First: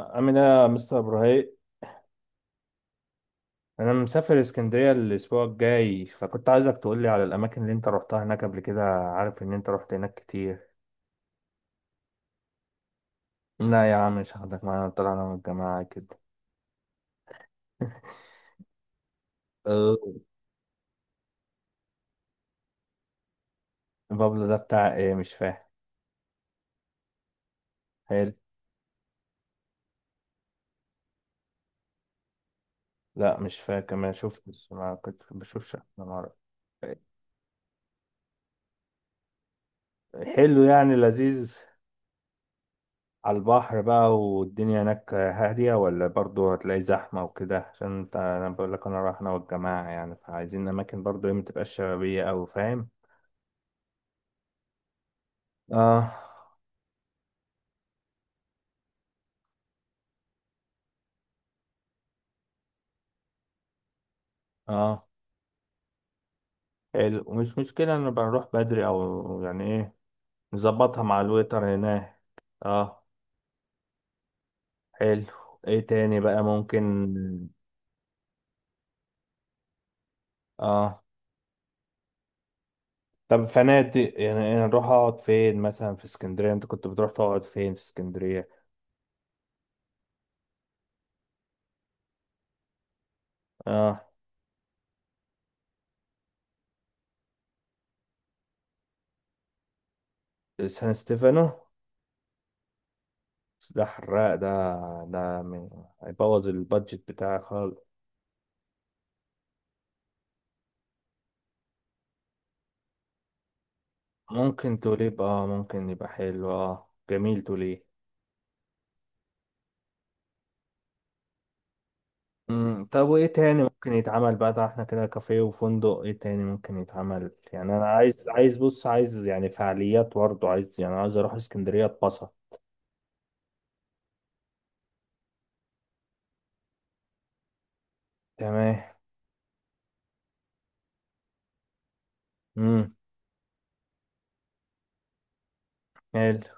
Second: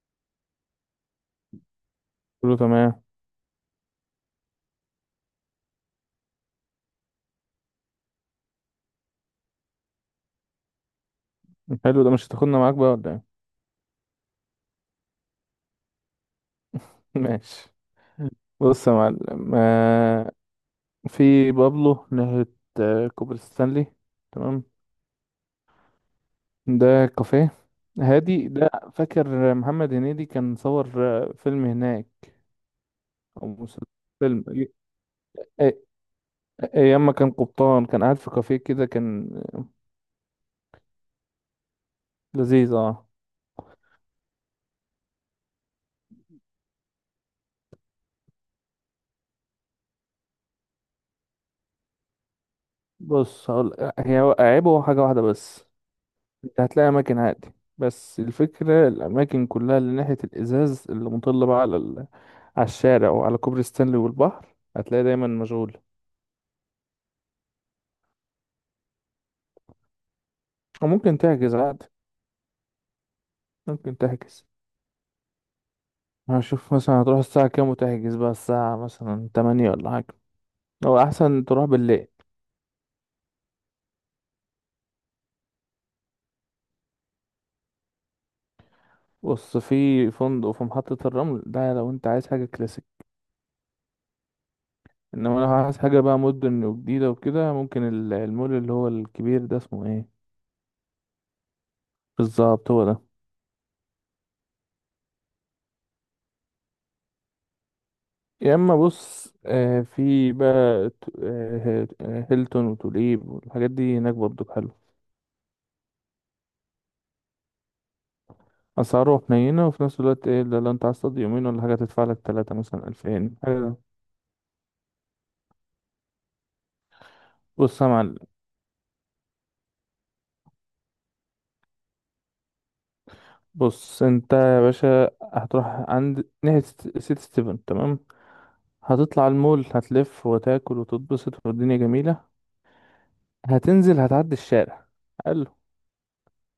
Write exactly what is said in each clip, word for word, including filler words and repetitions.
عامل ايه يا مستر ابراهيم؟ كله تمام. انا مسافر اسكندريه الاسبوع الجاي، فكنت عايزك تقول لي على الاماكن اللي انت روحتها هناك قبل كده. عارف ان انت روحت هناك كتير. حلو، ده مش هتاخدنا معاك بقى ولا ايه؟ لا يا عم، مش هاخدك معايا. طلعنا من الجماعه كده. ماشي. بص يا معلم، أه، آه، في بابلو ناحية. آه، كوبري ستانلي. بابلو ده تمام. بتاع ايه؟ مش فاهم. ده كافيه. حلو. هادي ده، فاكر محمد هنيدي كان صور آه، فيلم هناك، لا او مش فاهم مسلسل. كمان، فيلم شفتش أي- ما كنت بشوفش انا أي- مرة. ايام ما كان قبطان، كان قاعد في كافيه كده، كان حلو، يعني لذيذ. لذيذ اه. على البحر بقى، والدنيا هناك هادية ولا برضو هتلاقي زحمة وكده؟ عشان انت، انا بقول لك انا رايح انا والجماعة يعني، فعايزين اماكن برضو ايه، متبقاش شبابية اوي، فاهم. بص، هقول هي عيبه حاجة واحدة بس. اه. هتلاقي أماكن عادي، بس الفكرة الأماكن كلها اللي ناحية الإزاز اللي مطلة بقى على ال... على الشارع وعلى كوبري ستانلي والبحر، هتلاقي اه. دايما مشغولة. حلو، ومش مشكلة ان بنروح بدري او يعني ايه. نظبطها وممكن مع تحجز الويتر عادي، هناك. اه. ممكن تحجز. حلو. ايه تاني بقى هشوف مثلا ممكن؟ هتروح الساعة كام، وتحجز بقى الساعة مثلا تمانية ولا حاجة. هو اه. أحسن تروح بالليل. طب فنادق يعني إيه، نروح اقعد فين مثلا في اسكندرية؟ انت كنت بتروح تقعد فين في اسكندرية؟ بص، في فندق في محطة الرمل، ده لو أنت عايز حاجة كلاسيك. اه. إنما لو عايز حاجة بقى مدن وجديدة وكده، ممكن ال- المول اللي هو الكبير ده، اسمه إيه؟ سان ستيفانو. بالظبط هو ده. ده حراق ده. ده من- هيبوظ البادجت بتاعي خالص. يا اما بص، آه، في بقى ت- آه، آه، هيلتون وتوليب والحاجات دي هناك برضو حلو. ممكن توليب، اه ممكن يبقى حلو، اه جميل توليب. اسعاره حنينه، وفي نفس الوقت ايه، ده لو انت عايز تقضي يومين ولا حاجه تدفع لك تلاتة امم مثلا طب وايه الفين تاني حلو. ممكن يتعمل بقى؟ ده احنا كده كافيه وفندق، ايه تاني ممكن يتعمل؟ يعني بص انا يا معلم. عايز عايز بص، عايز يعني فعاليات برضه، عايز يعني، عايز اروح اسكندرية اتبسط. بص انت يا باشا، هتروح عند ناحيه ست- سيتي ستيفن تمام. تمام. هتطلع على المول، هتلف وتاكل وتتبسط والدنيا جميله. امم. هتنزل، هتعدي الشارع حلو. حلو.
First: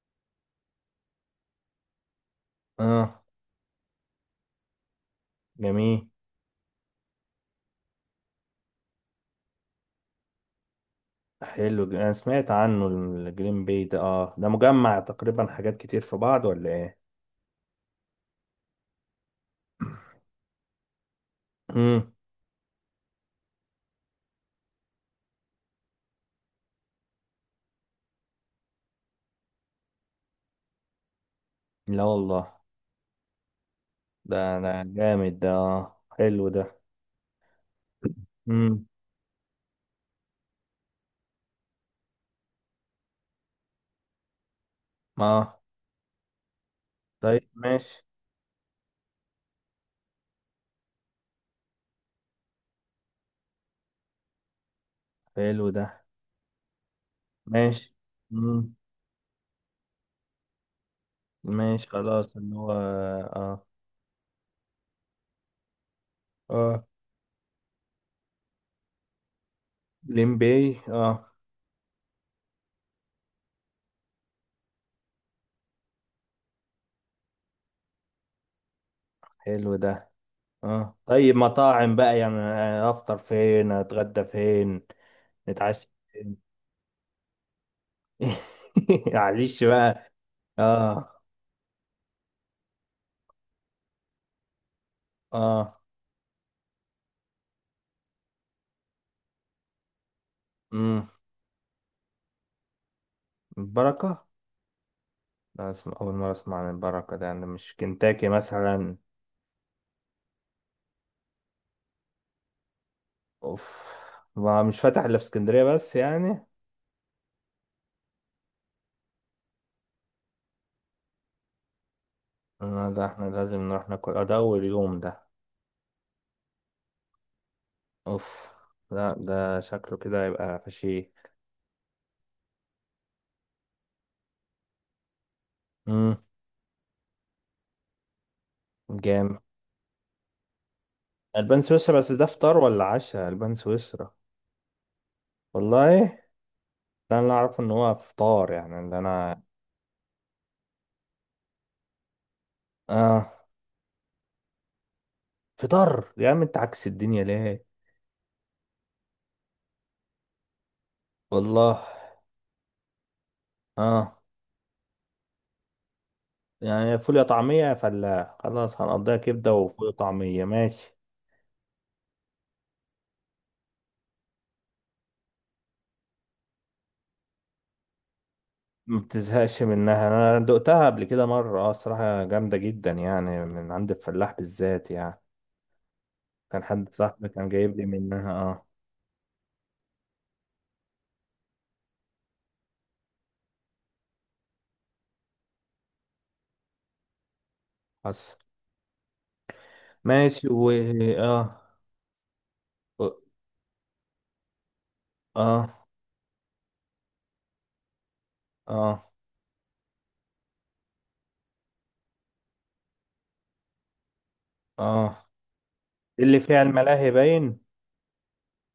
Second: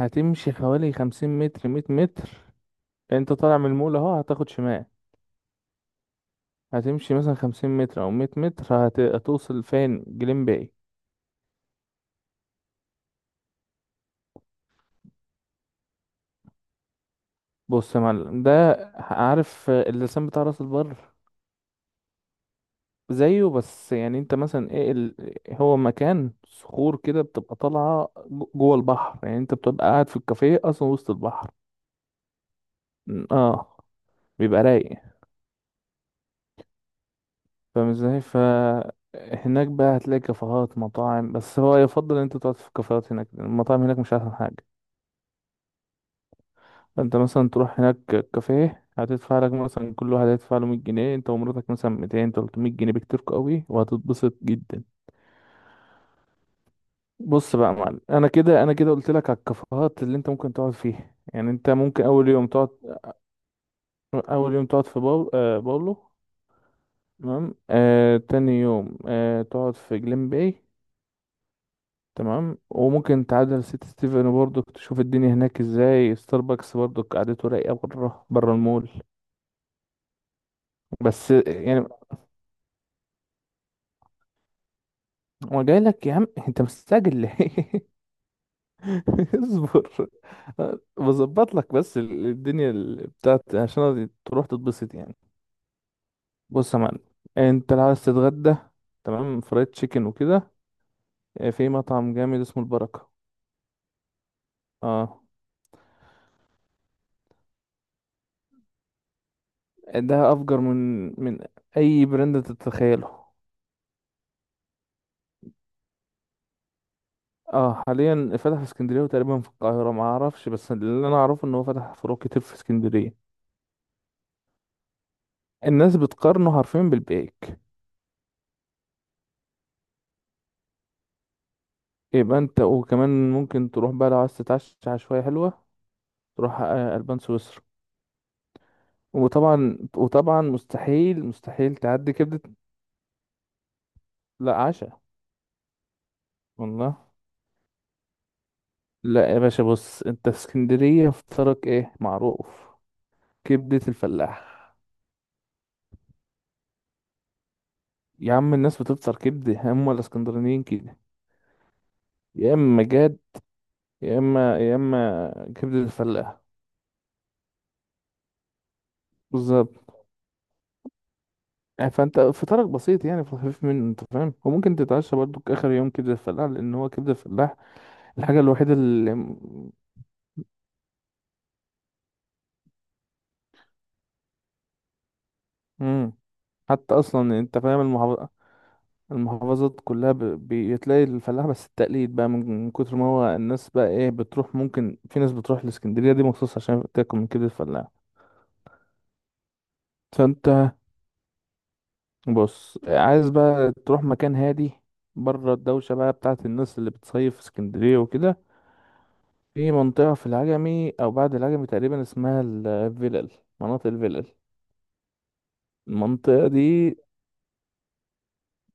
هتمشي حوالي خمسين متر، مية متر. اه. انت طالع من المول اهو، هتاخد شمال. جميل. هتمشي مثلا خمسين متر أو مية متر، هت... هتوصل فين؟ جليم باي. حلو. ج- انا سمعت عنه الجرين بي ده، اه ده مجمع تقريبا حاجات كتير في بعض ولا ايه؟ بص يا معلم، ده عارف اللسان بتاع راس البر؟ امم. زيه، بس يعني انت مثلا ايه ال... هو مكان صخور كده، بتبقى طالعة جو- جوه البحر. يعني انت بتبقى قاعد في الكافيه أصلا وسط البحر. لا والله، م، اه، ده بيبقى ده رايق. جامد ده، آه. حلو ده. فاهم ازاي؟ ف امم. هناك بقى هتلاقي كافيهات مطاعم، بس هو يفضل ان انت تقعد في الكافيهات، هناك المطاعم هناك مش احسن حاجة. اه انت طيب مثلا تروح هناك ماشي. كافيه، هتدفع لك مثلا كل واحد هيدفع له مية جنيه، انت ومراتك مثلا ميتين تلتمية جنيه بكتير قوي، وهتتبسط جدا. حلو ده بص بقى يا ماشي. معلم، انا كده انا امم. كده قلت لك على الكافيهات اللي انت ممكن تقعد فيها. يعني انت ماشي ممكن اول خلاص، يوم اللي تقعد هو. اه. اول يوم تقعد في باول... آه باولو اه. تمام. آه تاني يوم آه تقعد في جليم باي لمبي اه. تمام. وممكن تعدل سيتي ستيفن برضو، تشوف الدنيا هناك ازاي. ستاربكس برضو قعدته رايقه، بره بره المول. حلو ده. اه بس طيب، يعني، مطاعم بقى يعني، آه، افطر فين، اتغدى فين، هو جاي نتعشى لك يا عم، فين؟ انت مستعجل ليه؟ معلش اصبر. بقى. اه. بظبط لك، بس ال- الدنيا ال- بتاعت، عشان تروح تتبسط يعني. اه. بص يا معلم، انت لو عايز تتغدى تمام، فرايد تشيكن وكده، امم. اه، في مطعم جامد اسمه البركة. البركة. اه، لا، اسم اول مرة اسمع عن البركة ده، يعني مش كنتاكي مثلا؟ ده افجر من من اي براند تتخيله. اوف. ما مش فاتح الا في اسكندريه بس يعني. اه حاليا فتح في اسكندريه، وتقريبا في القاهره ما اعرفش، بس اللي انا اعرفه ان هو فتح فروع كتير في آه، لا ده احنا اسكندريه. لازم نروح ناكل، آه، ده اول يوم ده. الناس بتقارنه حرفيا بالبيك. اوف. لا ده شكله كده هيبقى فشي. يبقى انت، وكمان ممكن تروح بقى لو عايز تتعشى عشوائية حلوة، امم. تروح آه، ألبان سويسرا. جامد. وطبعا وطبعا مستحيل البان مستحيل سويسرا بس تعدي ده كبدة. فطار ولا عشاء؟ البان سويسرا. لا، عشاء. والله. والله. ده انا اعرف ان هو فطار يعني، اللي لا يا انا. باشا، بص، انت في اسكندرية فطرك ايه معروف؟ اه. كبدة الفلاح. فطار؟ يا عم انت عكس الدنيا ليه؟ يا عم، الناس بتفطر كبدة، هم الاسكندرانيين كده. والله. يا اما جاد، يا اه. اما يا اما كبدة الفلاح. يعني فول، يا طعميه، يا فلاح. خلاص هنقضيها كبده بالظبط. وفول وطعميه، ماشي. يعني فانت فطارك بسيط، يعني في الخفيف منه انت فاهم. وممكن تتعشى برضو اخر يوم كبدة الفلاح، لان هو كبدة الفلاح الحاجة الوحيدة ما اللي... بتزهقش منها. انا دقتها قبل كده مره، اه الصراحه جامده جدا يعني، من عند الفلاح بالذات يعني. مم. كان حد حتى صاحبي أصلا كان أنت جايب فاهم لي المحافظ... منها، اه. المحافظات كلها ب... بتلاقي الفلاح بس. التقليد بقى، من من كتر ما هو الناس بقى إيه بتروح، ممكن في ناس بتروح الإسكندرية دي مخصوص عشان تاكل من كبدة الفلاح. حصل. ماشي و. فأنت، اه. بص، عايز بقى تروح مكان هادي، بره اه. الدوشة بقى بتاعت الناس اللي بتصيف في اسكندرية وكده، اه. في منطقة في العجمي أو بعد العجمي تقريبا، اسمها الفلل. مناطق الفلل، اه. اللي المنطقة فيها دي. الملاهي باين.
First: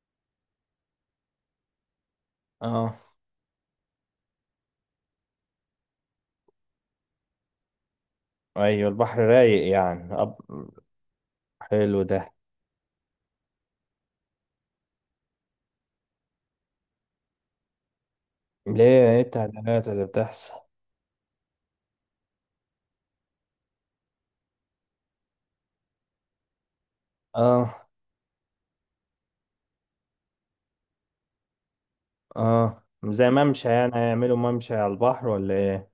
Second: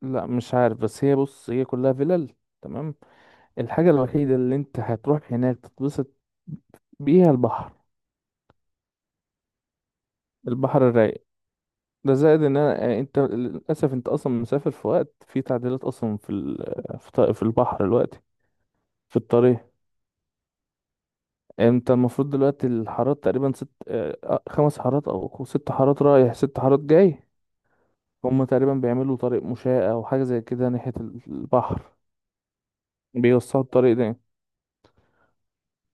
لا مش عارف، بس هي، بص، هي كلها فلل تمام. اه. الحاجة الوحيدة اللي انت هتروح هناك تتبسط بيها البحر، ايوه البحر رايق يعني أب... البحر الرايق. حلو ده ده. زائد ان انا يعني، انت للاسف انت اصلا مسافر في وقت في تعديلات، اصلا في ال- في ط- في البحر دلوقتي، ليه؟ في ايه الطريق. التعديلات اللي بتحصل؟ انت المفروض دلوقتي الحارات تقريبا ست، اه، خمس حارات او ست حارات رايح، ست حارات جاي. اه. هما تقريبا بيعملوا طريق مشاة او حاجة زي كده ناحية ال- البحر. اه زي بيوسعوا ممشى يعني، الطريق ده. هيعملوا ممشى على البحر ولا ايه؟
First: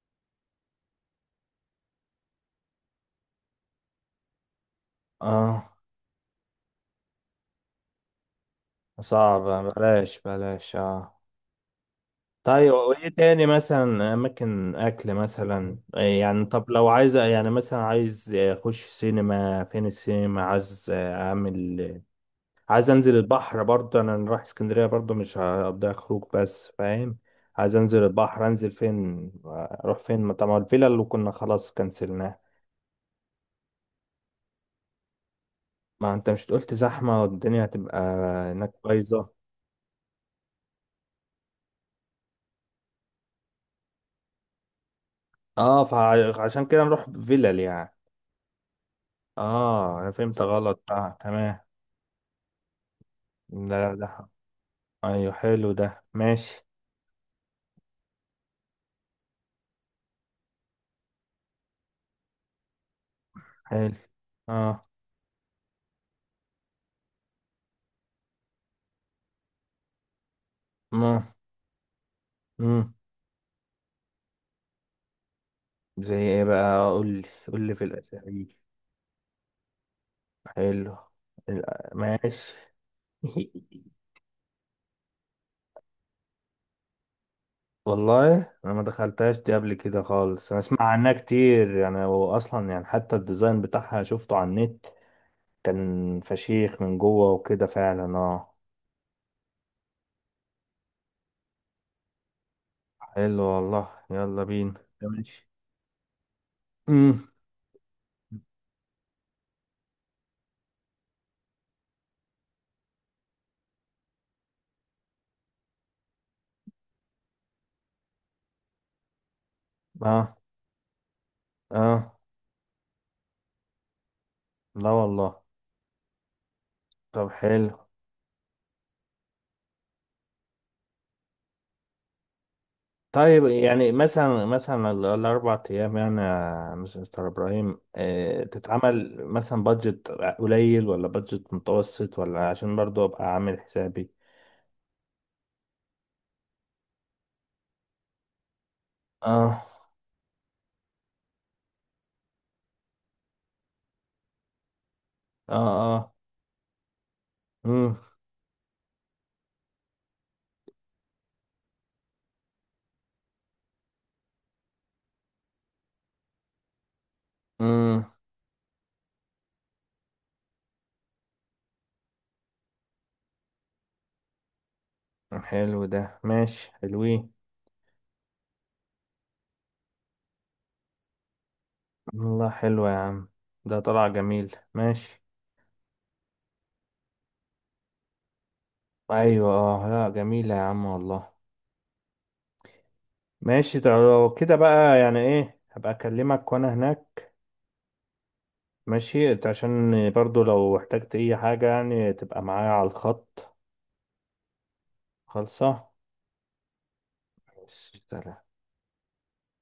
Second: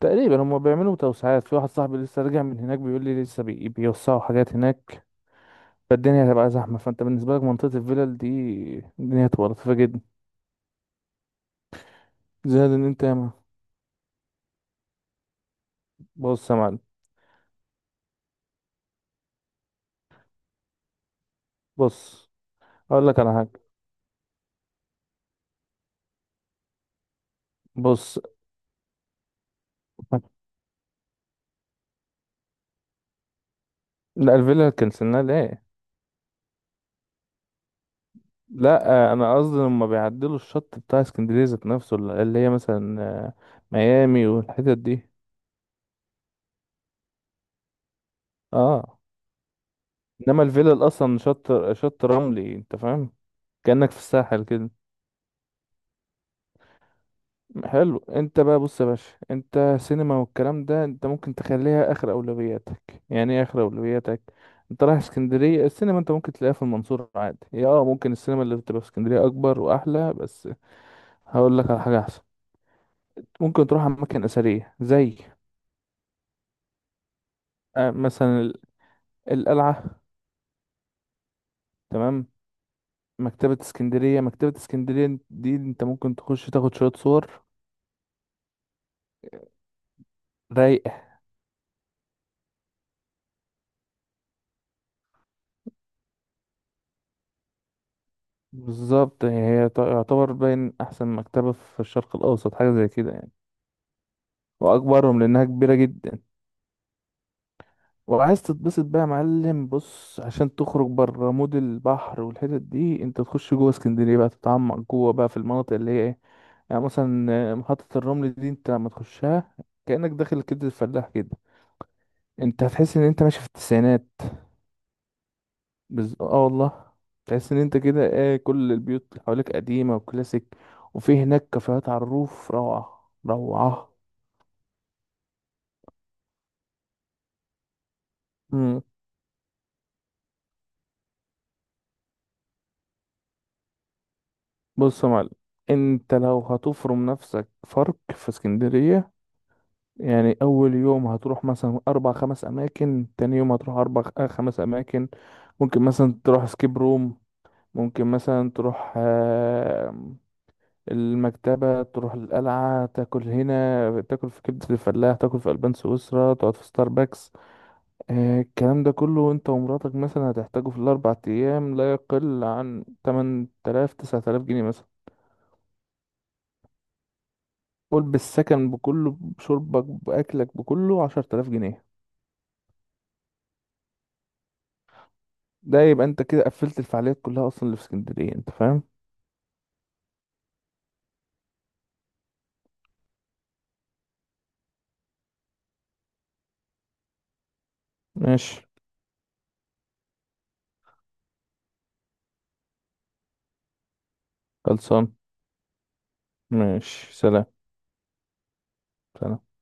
تقريبا هما بيعملوا توسعات. في واحد صاحبي لسه راجع من هناك، بيقول لي لسه بي- بيوسعوا حاجات هناك. اه فالدنيا هتبقى زحمة، فانت بالنسبة لك منطقة الفلل دي، الدنيا هتبقى صعبة، لطيفة جدا. بلاش بلاش اه. زائد طيب، ان انت وايه ياما. تاني مثلا اماكن اكل مثلا إيه يعني؟ بص يا طب معلم، لو عايز يعني، مثلا عايز اخش سينما، فين السينما، عايز اعمل. بص عايز اقول انزل لك على حاجة، البحر برضه، انا رايح اسكندريه برضه مش هقضيها خروج بس، فاهم. عايز انزل بص. البحر، انزل فين، اروح فين؟ ما طبعا الفيلا اللي كنا خلاص كنسلناها. لا، الفلل كنسلناها ليه؟ ما انت مش قلت زحمه والدنيا هتبقى هناك لا بايظه؟ انا قصدي لما بيعدلوا الشط بتاع اسكندرية ذات نفسه، اللي هي مثلا آه، ميامي والحتت دي. اه فعشان كده نروح فيلل يعني. اه، اه انا فهمت انما غلط، الفلل اه اصلا تمام. شط شط رملي انت فاهم، لا. كأنك لا في لا. الساحل كده. ايوه حلو ده ماشي. حلو، انت بقى بص يا باشا، انت سينما والكلام ده انت ممكن تخليها اخر اولوياتك. يعني ايه اخر حلو. اولوياتك؟ انت اه. رايح اسكندريه، السينما انت ممكن تلاقيها في المنصوره عادي هي. اه، ممكن السينما اللي بتبقى في اسكندريه اكبر واحلى، بس ما. هقول لك على حاجه احسن. امم. ممكن تروح اماكن اثريه زي زي ايه بقى، قول لي. قول لي في آه، مثلا الاسامي. ال- القلعه حلو. الأ- تمام. ماشي. مكتبه اسكندريه، مكتبه اسكندريه دي انت ممكن تخش تاخد شويه صور والله انا ما دخلتهاش دي قبل كده خالص، انا اسمع رايقه. عنها كتير يعني، هو اصلا يعني حتى الديزاين بتاعها شفته على النت. كان فشيخ من جوه وكده فعلا، اه. بالظبط، هي تعتبر باين احسن مكتبه في الشرق الاوسط، حاجه زي كده يعني. حلو والله، يلا بينا. واكبرهم لانها ماشي. كبيره جدا. امم. وعايز تتبسط بقى يا معلم، بص عشان تخرج بره مود البحر والحتت دي، انت تخش جوه اسكندريه بقى، تتعمق جوه بقى في المناطق اللي هي ايه. يعني مثلا آه، محطه الرمل دي انت لما تخشها، كانك اه. داخل كبد الفلاح كده. اه. انت هتحس ان انت ماشي في التسعينات. لا والله. بز... اه والله. طب تحس ان حلو. انت كده ايه، كل البيوت اللي حواليك قديمه وكلاسيك. وفي هناك كافيهات على الروف، روعه طيب يعني روعه. مثلا مثلا ال- الأربع أيام يعني، يا مستر إبراهيم، آه، تتعمل مثلا بادجت قليل ولا بادجت متوسط؟ ولا عشان برضو أبقى عامل حسابي. بص يا معلم، انت لو هتفرم نفسك فرق في اسكندرية، اه. يعني اول يوم هتروح مثلا اربع خمس اماكن، تاني يوم هتروح اربع خ- آه، خمس اماكن. اه. ممكن اه. مثلا تروح سكيب روم. مم. ممكن مثلا تروح آه، المكتبة، تروح القلعة، تاكل هنا، تاكل في كبدة الفلاح، تاكل في ألبان سويسرا، تقعد في ستاربكس. مم. آه، الكلام ده كله انت ومراتك مثلا هتحتاجه في الاربع ايام، لا يقل عن تمن تلاف تسعة آلاف جنيه مثلا. حلو ده، ماشي، حلوين. قول بالسكن بكله، بشربك، بأكلك، بكله عشرة آلاف جنيه. والله حلو يا عم، ده طلع جميل، ماشي. ده يبقى انت كده قفلت الفعاليات كلها أصلا اللي في اسكندرية، انت فاهم. أيوة اه، لا جميلة يا عم والله. ماشي. طب لو كده بقى يعني إيه، هبقى أكلمك وأنا هناك. ماشي. ماشي. انت عشان برضو لو احتجت اي حاجة يعني تبقى معايا على الخط. خلصان. خالصة. ماشي، سلام. بس، سلام. سلام.